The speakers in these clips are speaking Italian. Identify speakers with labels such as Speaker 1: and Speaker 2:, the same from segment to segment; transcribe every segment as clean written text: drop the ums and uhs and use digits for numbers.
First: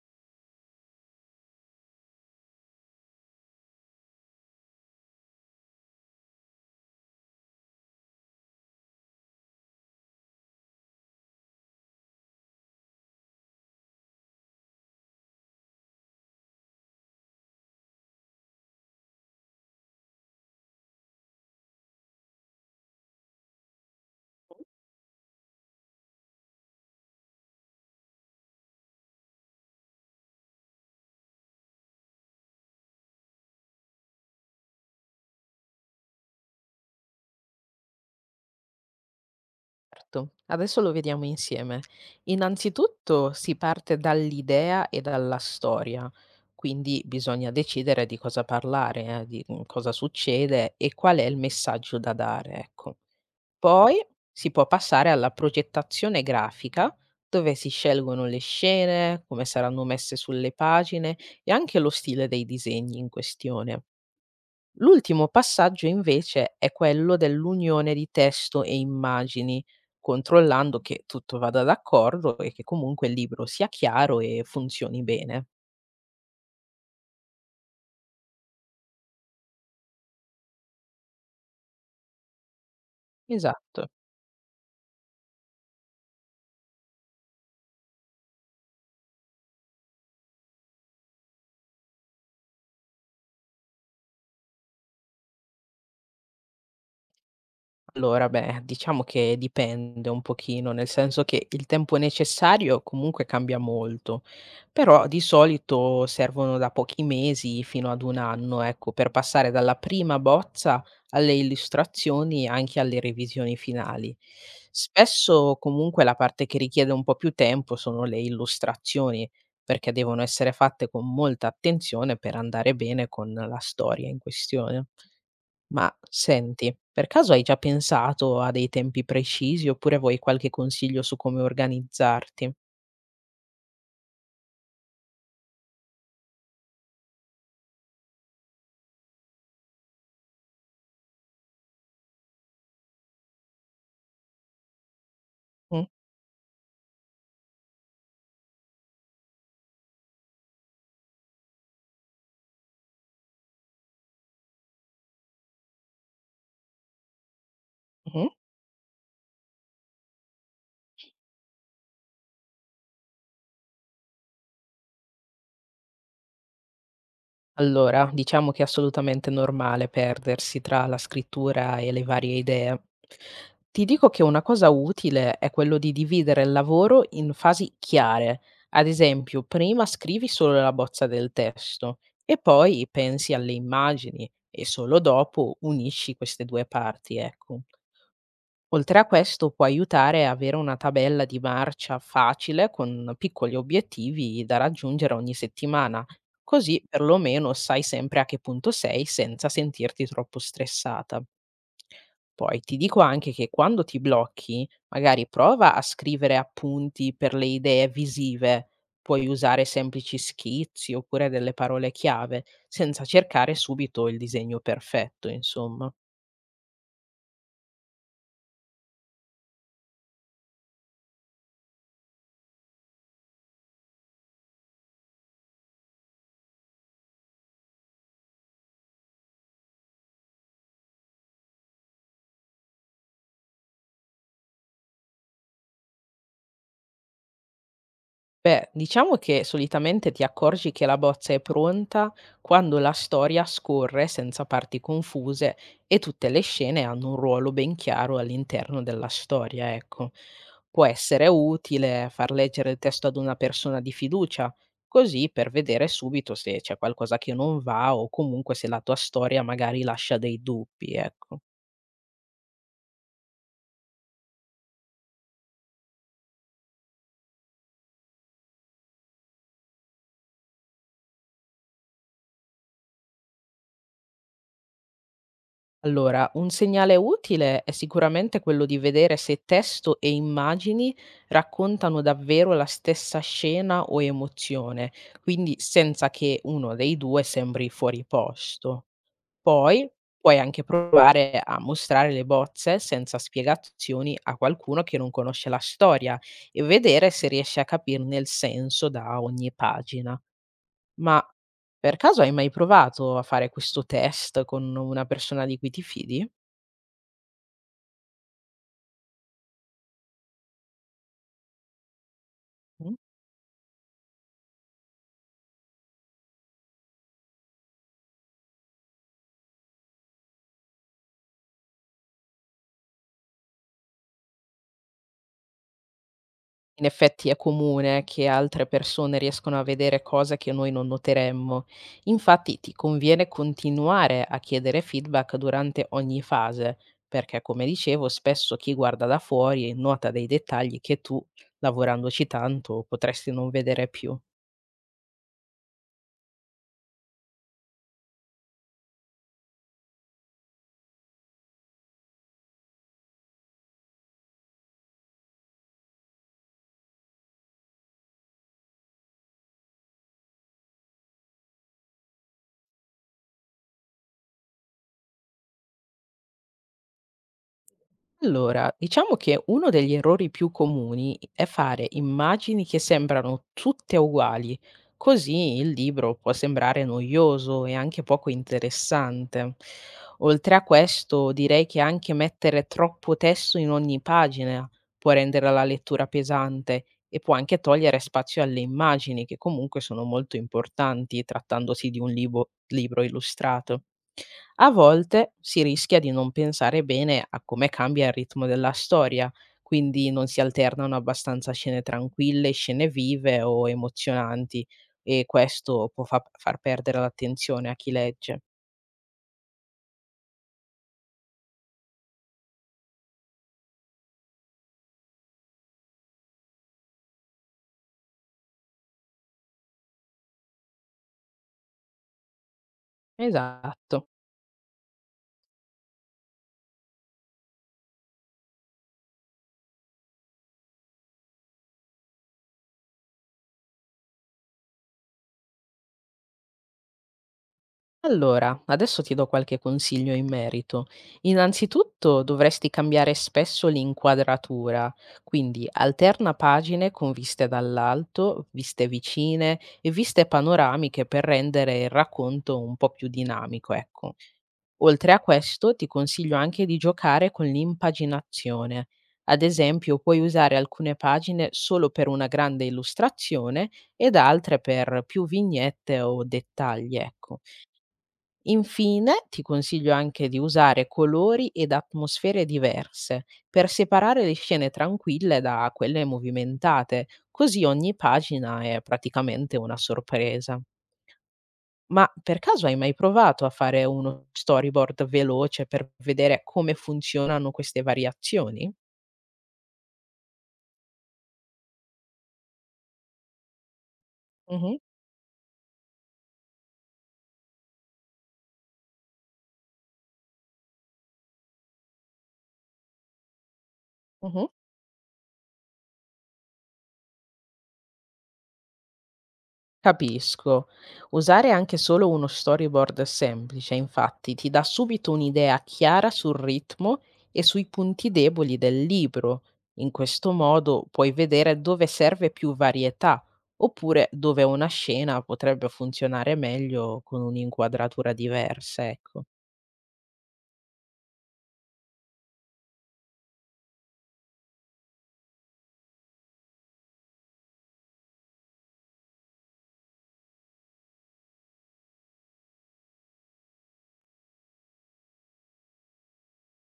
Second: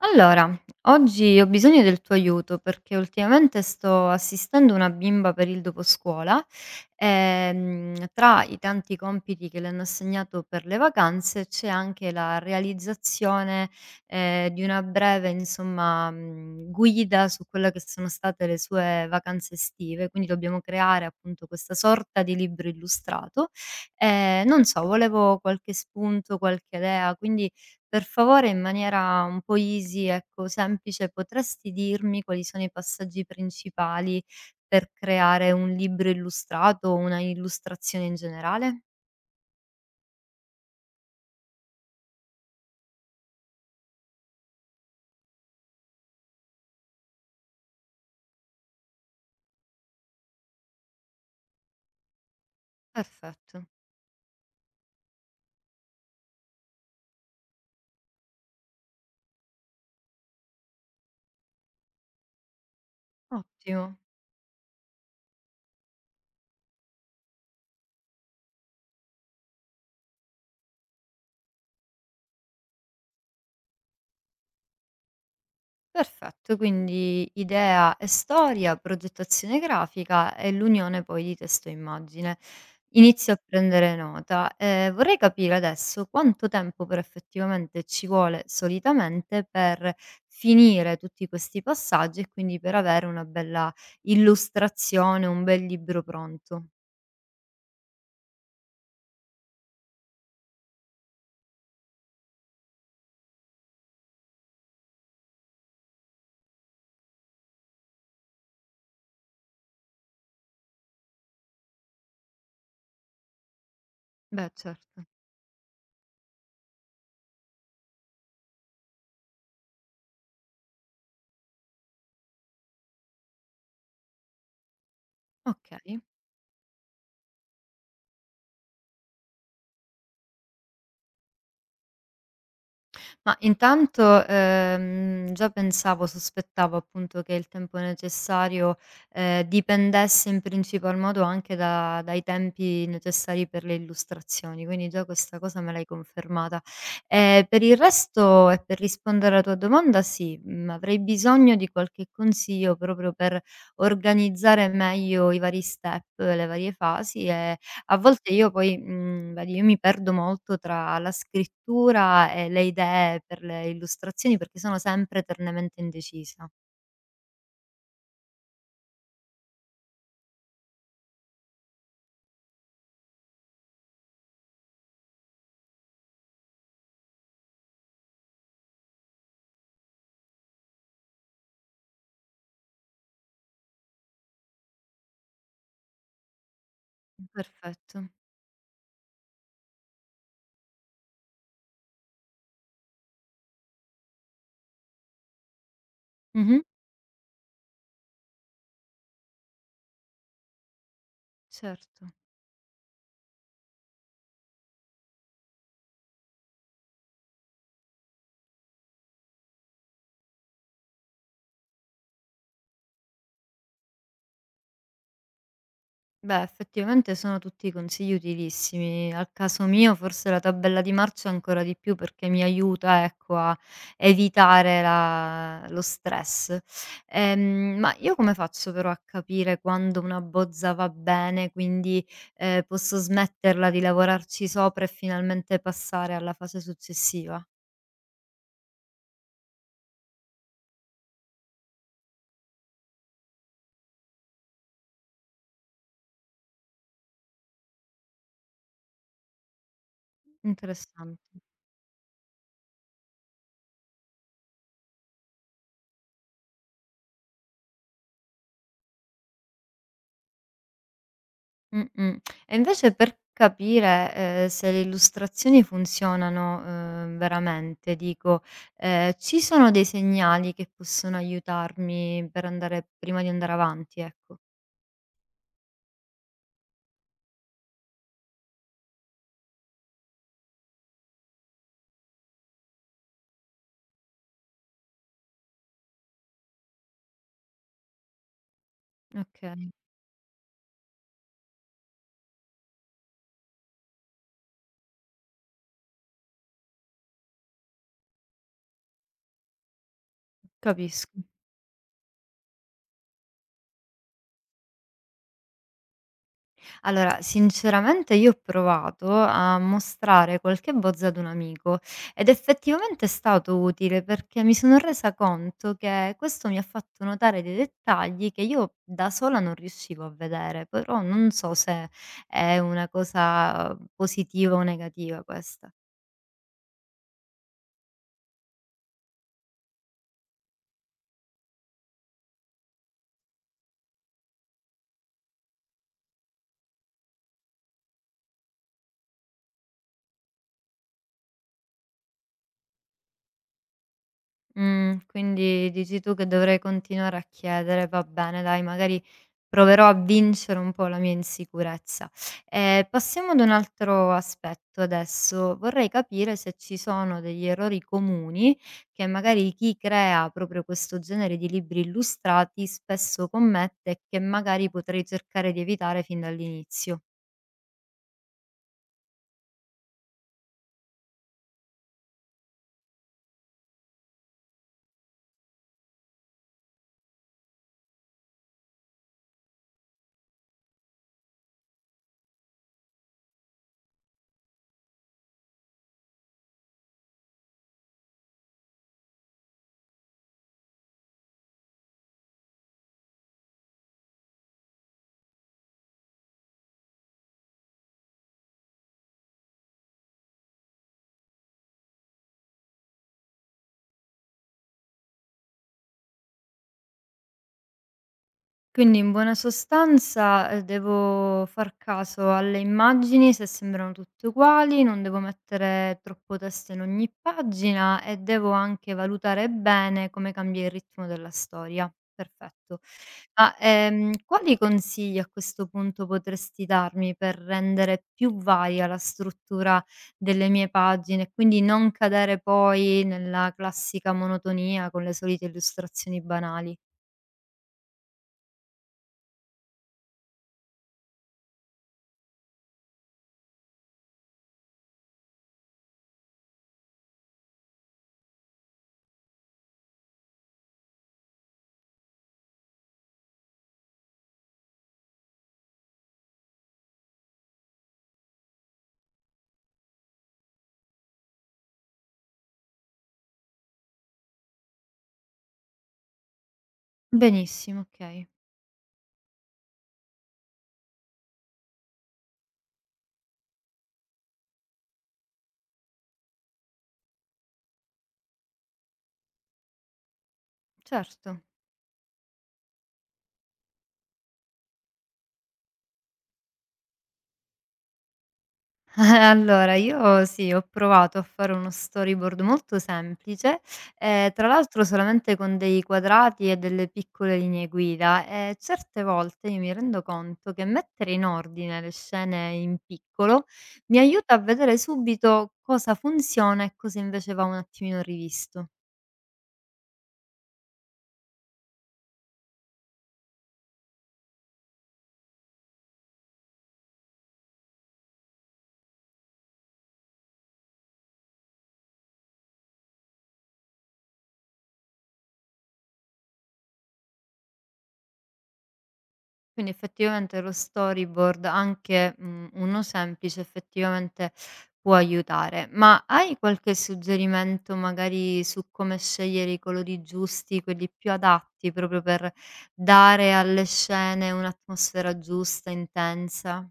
Speaker 1: Allora, oggi ho bisogno del tuo aiuto perché ultimamente sto assistendo una bimba per il doposcuola e tra i tanti compiti che le hanno assegnato per le vacanze c'è anche la realizzazione di una breve, insomma, guida su quelle che sono state le sue vacanze estive, quindi dobbiamo creare appunto questa sorta di libro illustrato. Non so, volevo qualche spunto, qualche idea, quindi per favore, in maniera un po' easy, ecco, semplice, potresti dirmi quali sono i passaggi principali per creare un libro illustrato o una illustrazione in generale?
Speaker 2: Certo, adesso lo vediamo insieme. Innanzitutto si parte dall'idea e dalla storia, quindi bisogna decidere di cosa parlare, cosa succede e qual è il messaggio da dare, ecco.
Speaker 1: Perfetto.
Speaker 2: Poi si può passare alla progettazione grafica, dove si scelgono le scene, come saranno messe sulle pagine e anche lo stile dei disegni in questione.
Speaker 1: Ottimo.
Speaker 2: L'ultimo passaggio invece è quello dell'unione di testo e immagini, controllando che tutto vada d'accordo e che comunque il libro sia chiaro e funzioni bene.
Speaker 1: Perfetto, quindi idea e storia, progettazione grafica e l'unione poi di testo e immagine. Inizio a
Speaker 2: Esatto.
Speaker 1: prendere nota. Vorrei capire adesso quanto tempo però effettivamente ci vuole solitamente per finire tutti questi passaggi e quindi per avere una bella illustrazione, un bel libro pronto.
Speaker 2: Allora, beh, diciamo che dipende un pochino, nel senso che il tempo necessario comunque cambia molto, però di solito servono da pochi mesi fino ad un anno, ecco, per passare dalla prima bozza alle illustrazioni anche alle revisioni finali.
Speaker 1: Beh, certo.
Speaker 2: Spesso comunque la parte che richiede un po' più tempo sono le illustrazioni, perché devono essere fatte con molta attenzione per andare bene con la storia in questione.
Speaker 1: Ok.
Speaker 2: Ma senti, per caso hai già pensato a dei tempi precisi oppure vuoi qualche consiglio su come organizzarti?
Speaker 1: Ma intanto, già pensavo, sospettavo appunto che il tempo necessario, dipendesse in principal modo anche da dai tempi necessari per le illustrazioni, quindi già questa cosa me l'hai
Speaker 2: Mh,
Speaker 1: confermata. Per il resto e per rispondere alla tua domanda sì, mhmm, avrei bisogno di qualche consiglio proprio per organizzare meglio i vari step, le varie fasi e a
Speaker 2: mh-mh.
Speaker 1: volte io poi, mhmm, vedi, io mi perdo molto tra la scrittura e le idee per le illustrazioni, perché sono sempre eternamente indecisa.
Speaker 2: Allora, diciamo che è assolutamente normale perdersi tra la scrittura e le varie idee. Ti dico che una cosa utile è quello di dividere il lavoro in fasi chiare. Ad esempio, prima scrivi solo la bozza del testo e poi pensi alle immagini e solo dopo unisci queste 2 parti, ecco.
Speaker 1: Perfetto.
Speaker 2: Oltre a questo può aiutare a avere una tabella di marcia facile con piccoli obiettivi da raggiungere ogni settimana,
Speaker 1: Mh-mh.
Speaker 2: così perlomeno sai sempre a che punto sei senza sentirti troppo stressata.
Speaker 1: Certo.
Speaker 2: Poi ti dico anche che quando ti blocchi, magari prova a scrivere appunti per le idee visive, puoi usare semplici schizzi oppure delle parole chiave, senza cercare subito il disegno perfetto, insomma.
Speaker 1: Beh, effettivamente sono tutti consigli utilissimi. Al caso mio, forse la tabella di marcia ancora di più perché mi aiuta, ecco, a evitare la lo stress. Ma io come faccio però a capire quando una bozza va bene, quindi, posso smetterla di lavorarci sopra e finalmente passare alla fase successiva?
Speaker 2: Beh, diciamo che solitamente ti accorgi che la bozza è pronta quando la storia scorre senza parti confuse e tutte le scene hanno un ruolo ben chiaro all'interno della storia, ecco. Può
Speaker 1: Interessante.
Speaker 2: essere utile far leggere il testo ad una persona di fiducia, così per vedere subito se c'è qualcosa che non va o comunque se la tua storia magari lascia dei dubbi, ecco.
Speaker 1: Mh-mh. E invece per capire, se le illustrazioni funzionano, veramente dico, ci sono dei segnali che possono aiutarmi per andare prima di andare avanti, ecco.
Speaker 2: Allora, un segnale utile è sicuramente quello di vedere se testo e immagini raccontano davvero la stessa scena o emozione, quindi senza che uno dei due sembri fuori posto.
Speaker 1: Okay,
Speaker 2: Poi puoi anche provare a mostrare le bozze senza spiegazioni a qualcuno che non conosce la storia e vedere se riesce a capirne il senso da ogni pagina.
Speaker 1: capisco.
Speaker 2: Ma per caso hai mai provato a fare questo test con una persona di cui ti fidi?
Speaker 1: Allora, sinceramente io ho provato a mostrare qualche bozza ad un amico ed
Speaker 2: Mh.
Speaker 1: effettivamente è stato utile perché mi sono resa conto che questo mi ha fatto notare dei dettagli che io da sola non riuscivo a vedere, però non so se è una cosa positiva o negativa questa.
Speaker 2: In effetti è comune che altre persone riescono a vedere cose che noi non noteremmo. Infatti ti conviene continuare a chiedere feedback durante ogni fase, perché come dicevo spesso chi guarda da fuori nota dei dettagli che tu, lavorandoci tanto, potresti non vedere più.
Speaker 1: Mhmm, quindi dici tu che dovrei continuare a chiedere. Va bene dai, magari proverò a vincere un po' la mia insicurezza. Passiamo ad un altro aspetto adesso. Vorrei capire se ci sono degli errori comuni che magari chi crea proprio questo genere di libri illustrati spesso commette e che magari potrei cercare di evitare fin dall'inizio.
Speaker 2: Allora, diciamo che uno degli errori più comuni è fare immagini che sembrano tutte uguali, così il libro può sembrare noioso e anche poco interessante. Oltre a questo, direi che anche mettere troppo testo in ogni pagina può rendere la lettura pesante e può anche togliere spazio alle immagini, che comunque sono molto importanti trattandosi di un libro illustrato. A volte si rischia di non pensare bene a come cambia il ritmo della storia, quindi non si alternano abbastanza scene tranquille, scene vive o emozionanti e questo può far perdere l'attenzione a chi legge.
Speaker 1: Quindi in buona sostanza, devo far caso alle immagini, se sembrano tutte uguali, non devo mettere troppo testo in ogni pagina e devo anche valutare bene come cambia il ritmo della storia. Perfetto. Ma,
Speaker 2: Esatto.
Speaker 1: quali consigli a questo punto potresti darmi per rendere più varia la struttura delle mie pagine e quindi non cadere poi nella classica monotonia con le solite illustrazioni banali?
Speaker 2: Allora, adesso ti do qualche consiglio in merito. Innanzitutto dovresti cambiare spesso l'inquadratura, quindi alterna pagine con viste dall'alto, viste vicine e viste panoramiche per rendere il racconto un po' più dinamico, ecco. Oltre a questo, ti consiglio anche di giocare con l'impaginazione. Ad esempio, puoi usare alcune pagine solo per una grande illustrazione ed altre per più vignette o dettagli, ecco.
Speaker 1: Benissimo, okay.
Speaker 2: Infine, ti consiglio anche di usare colori ed atmosfere diverse per separare le scene tranquille da quelle movimentate, così ogni pagina è praticamente una sorpresa.
Speaker 1: Certo.
Speaker 2: Ma per caso hai mai provato a fare uno storyboard veloce per vedere come funzionano queste variazioni?
Speaker 1: Allora io sì, ho provato a fare uno storyboard molto semplice, tra
Speaker 2: Mh-mh,
Speaker 1: l'altro solamente con dei quadrati e delle piccole linee guida, e certe volte io mi rendo conto che mettere in ordine le scene in piccolo mi aiuta a
Speaker 2: mh-mh.
Speaker 1: vedere subito cosa funziona e cosa invece va un attimino rivisto.
Speaker 2: Capisco. Usare anche solo uno storyboard semplice, infatti, ti dà subito un'idea chiara sul ritmo e sui punti deboli del libro. In questo modo puoi vedere dove serve più varietà, oppure dove una scena potrebbe funzionare meglio con un'inquadratura diversa, ecco.
Speaker 1: Quindi effettivamente lo storyboard, anche, mhmm, uno semplice, effettivamente può aiutare. Ma hai qualche suggerimento magari su come scegliere i colori giusti, quelli più adatti, proprio per dare alle scene un'atmosfera giusta, intensa?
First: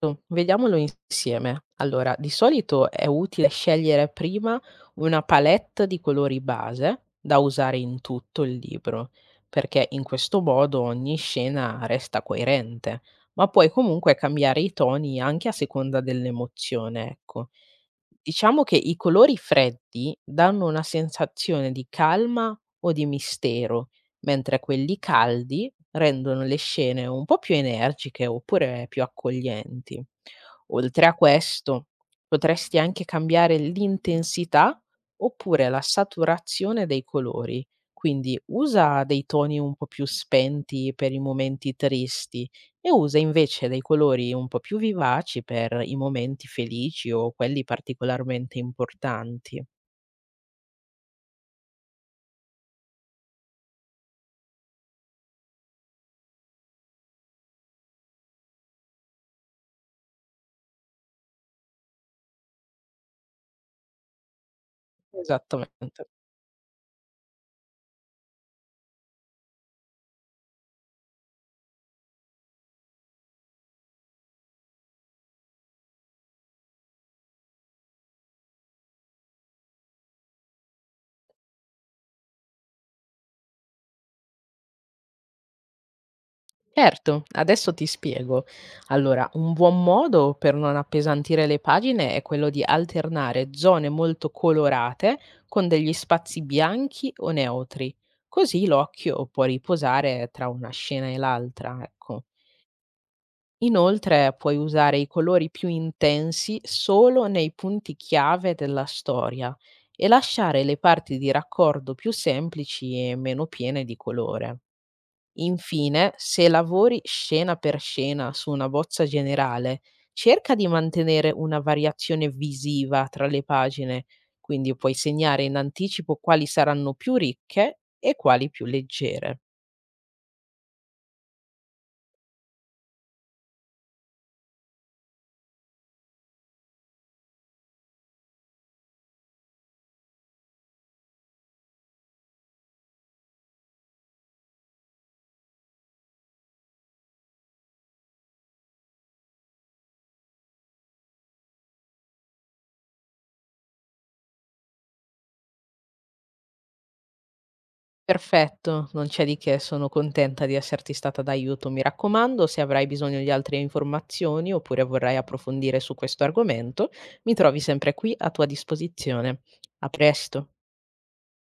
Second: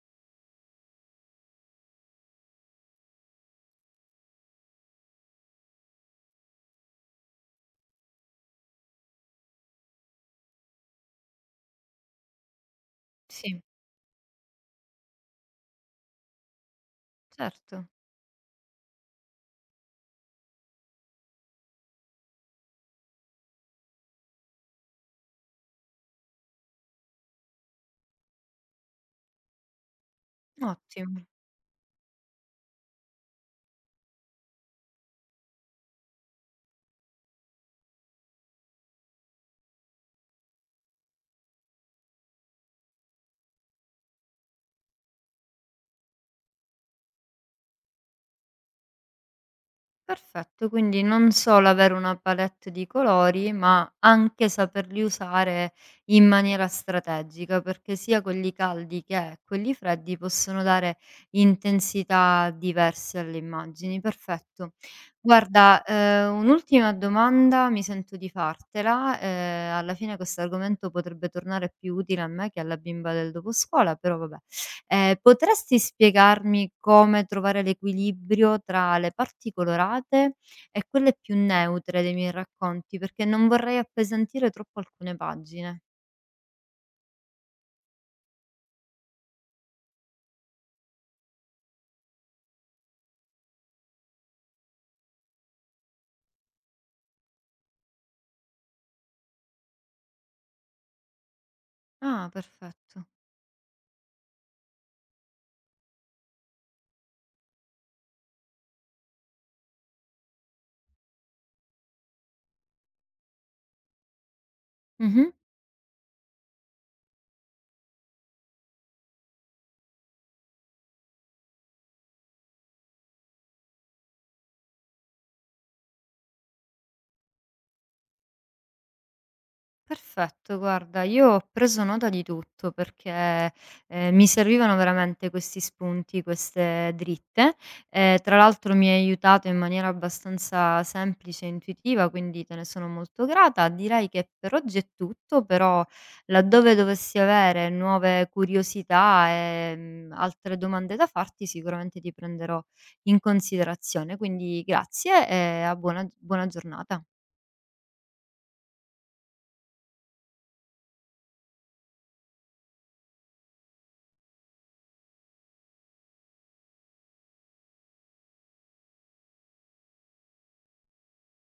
Speaker 2: Esatto, vediamolo insieme. Allora, di solito è utile scegliere prima una palette di colori base da usare in tutto il libro, perché in questo modo ogni scena resta coerente, ma
Speaker 1: Sì,
Speaker 2: puoi comunque cambiare i toni anche a seconda dell'emozione, ecco.
Speaker 1: certo,
Speaker 2: Diciamo che i colori freddi danno una sensazione di calma o di mistero, mentre quelli caldi rendono le scene un po' più energiche oppure più accoglienti. Oltre a
Speaker 1: ottimo.
Speaker 2: questo, potresti anche cambiare l'intensità oppure la saturazione dei colori, quindi usa dei toni un po' più spenti per i momenti tristi e usa invece dei colori un po' più vivaci per i momenti felici o quelli particolarmente importanti.
Speaker 1: Perfetto, quindi non solo avere una palette di colori, ma anche saperli usare in maniera strategica, perché sia quelli caldi che quelli freddi possono dare intensità diverse alle immagini. Perfetto. Guarda,
Speaker 2: Esattamente.
Speaker 1: un'ultima domanda mi sento di fartela. Alla fine questo argomento potrebbe tornare più utile a me che alla bimba del doposcuola, però vabbè. Potresti spiegarmi come trovare l'equilibrio tra le parti colorate e quelle più neutre dei miei racconti? Perché non vorrei appesantire troppo alcune pagine.
Speaker 2: Certo, adesso ti spiego. Allora, un buon modo per non appesantire le pagine è quello di alternare zone molto colorate con degli spazi bianchi o neutri, così l'occhio può riposare tra una scena e l'altra, ecco.
Speaker 1: Ah, perfetto.
Speaker 2: Inoltre puoi usare i colori più intensi solo nei punti chiave della storia e lasciare le parti di raccordo più semplici e meno piene di colore.
Speaker 1: Mh-mh.
Speaker 2: Infine, se lavori scena per scena su una bozza generale, cerca di mantenere una variazione visiva tra le pagine, quindi puoi segnare in anticipo quali saranno più ricche e quali più leggere.
Speaker 1: Perfetto, guarda, io ho preso nota di tutto perché, mi servivano veramente questi spunti, queste dritte. Tra l'altro mi hai aiutato in maniera abbastanza semplice e intuitiva, quindi te ne sono molto grata. Direi che per oggi è tutto, però laddove dovessi avere nuove curiosità, altre domande da farti, sicuramente ti prenderò in considerazione. Quindi grazie e a buona giornata.
Speaker 2: Perfetto, non c'è di che, sono contenta di esserti stata d'aiuto. Mi raccomando, se avrai bisogno di altre informazioni oppure vorrai approfondire su questo argomento, mi trovi sempre qui a tua disposizione. A presto.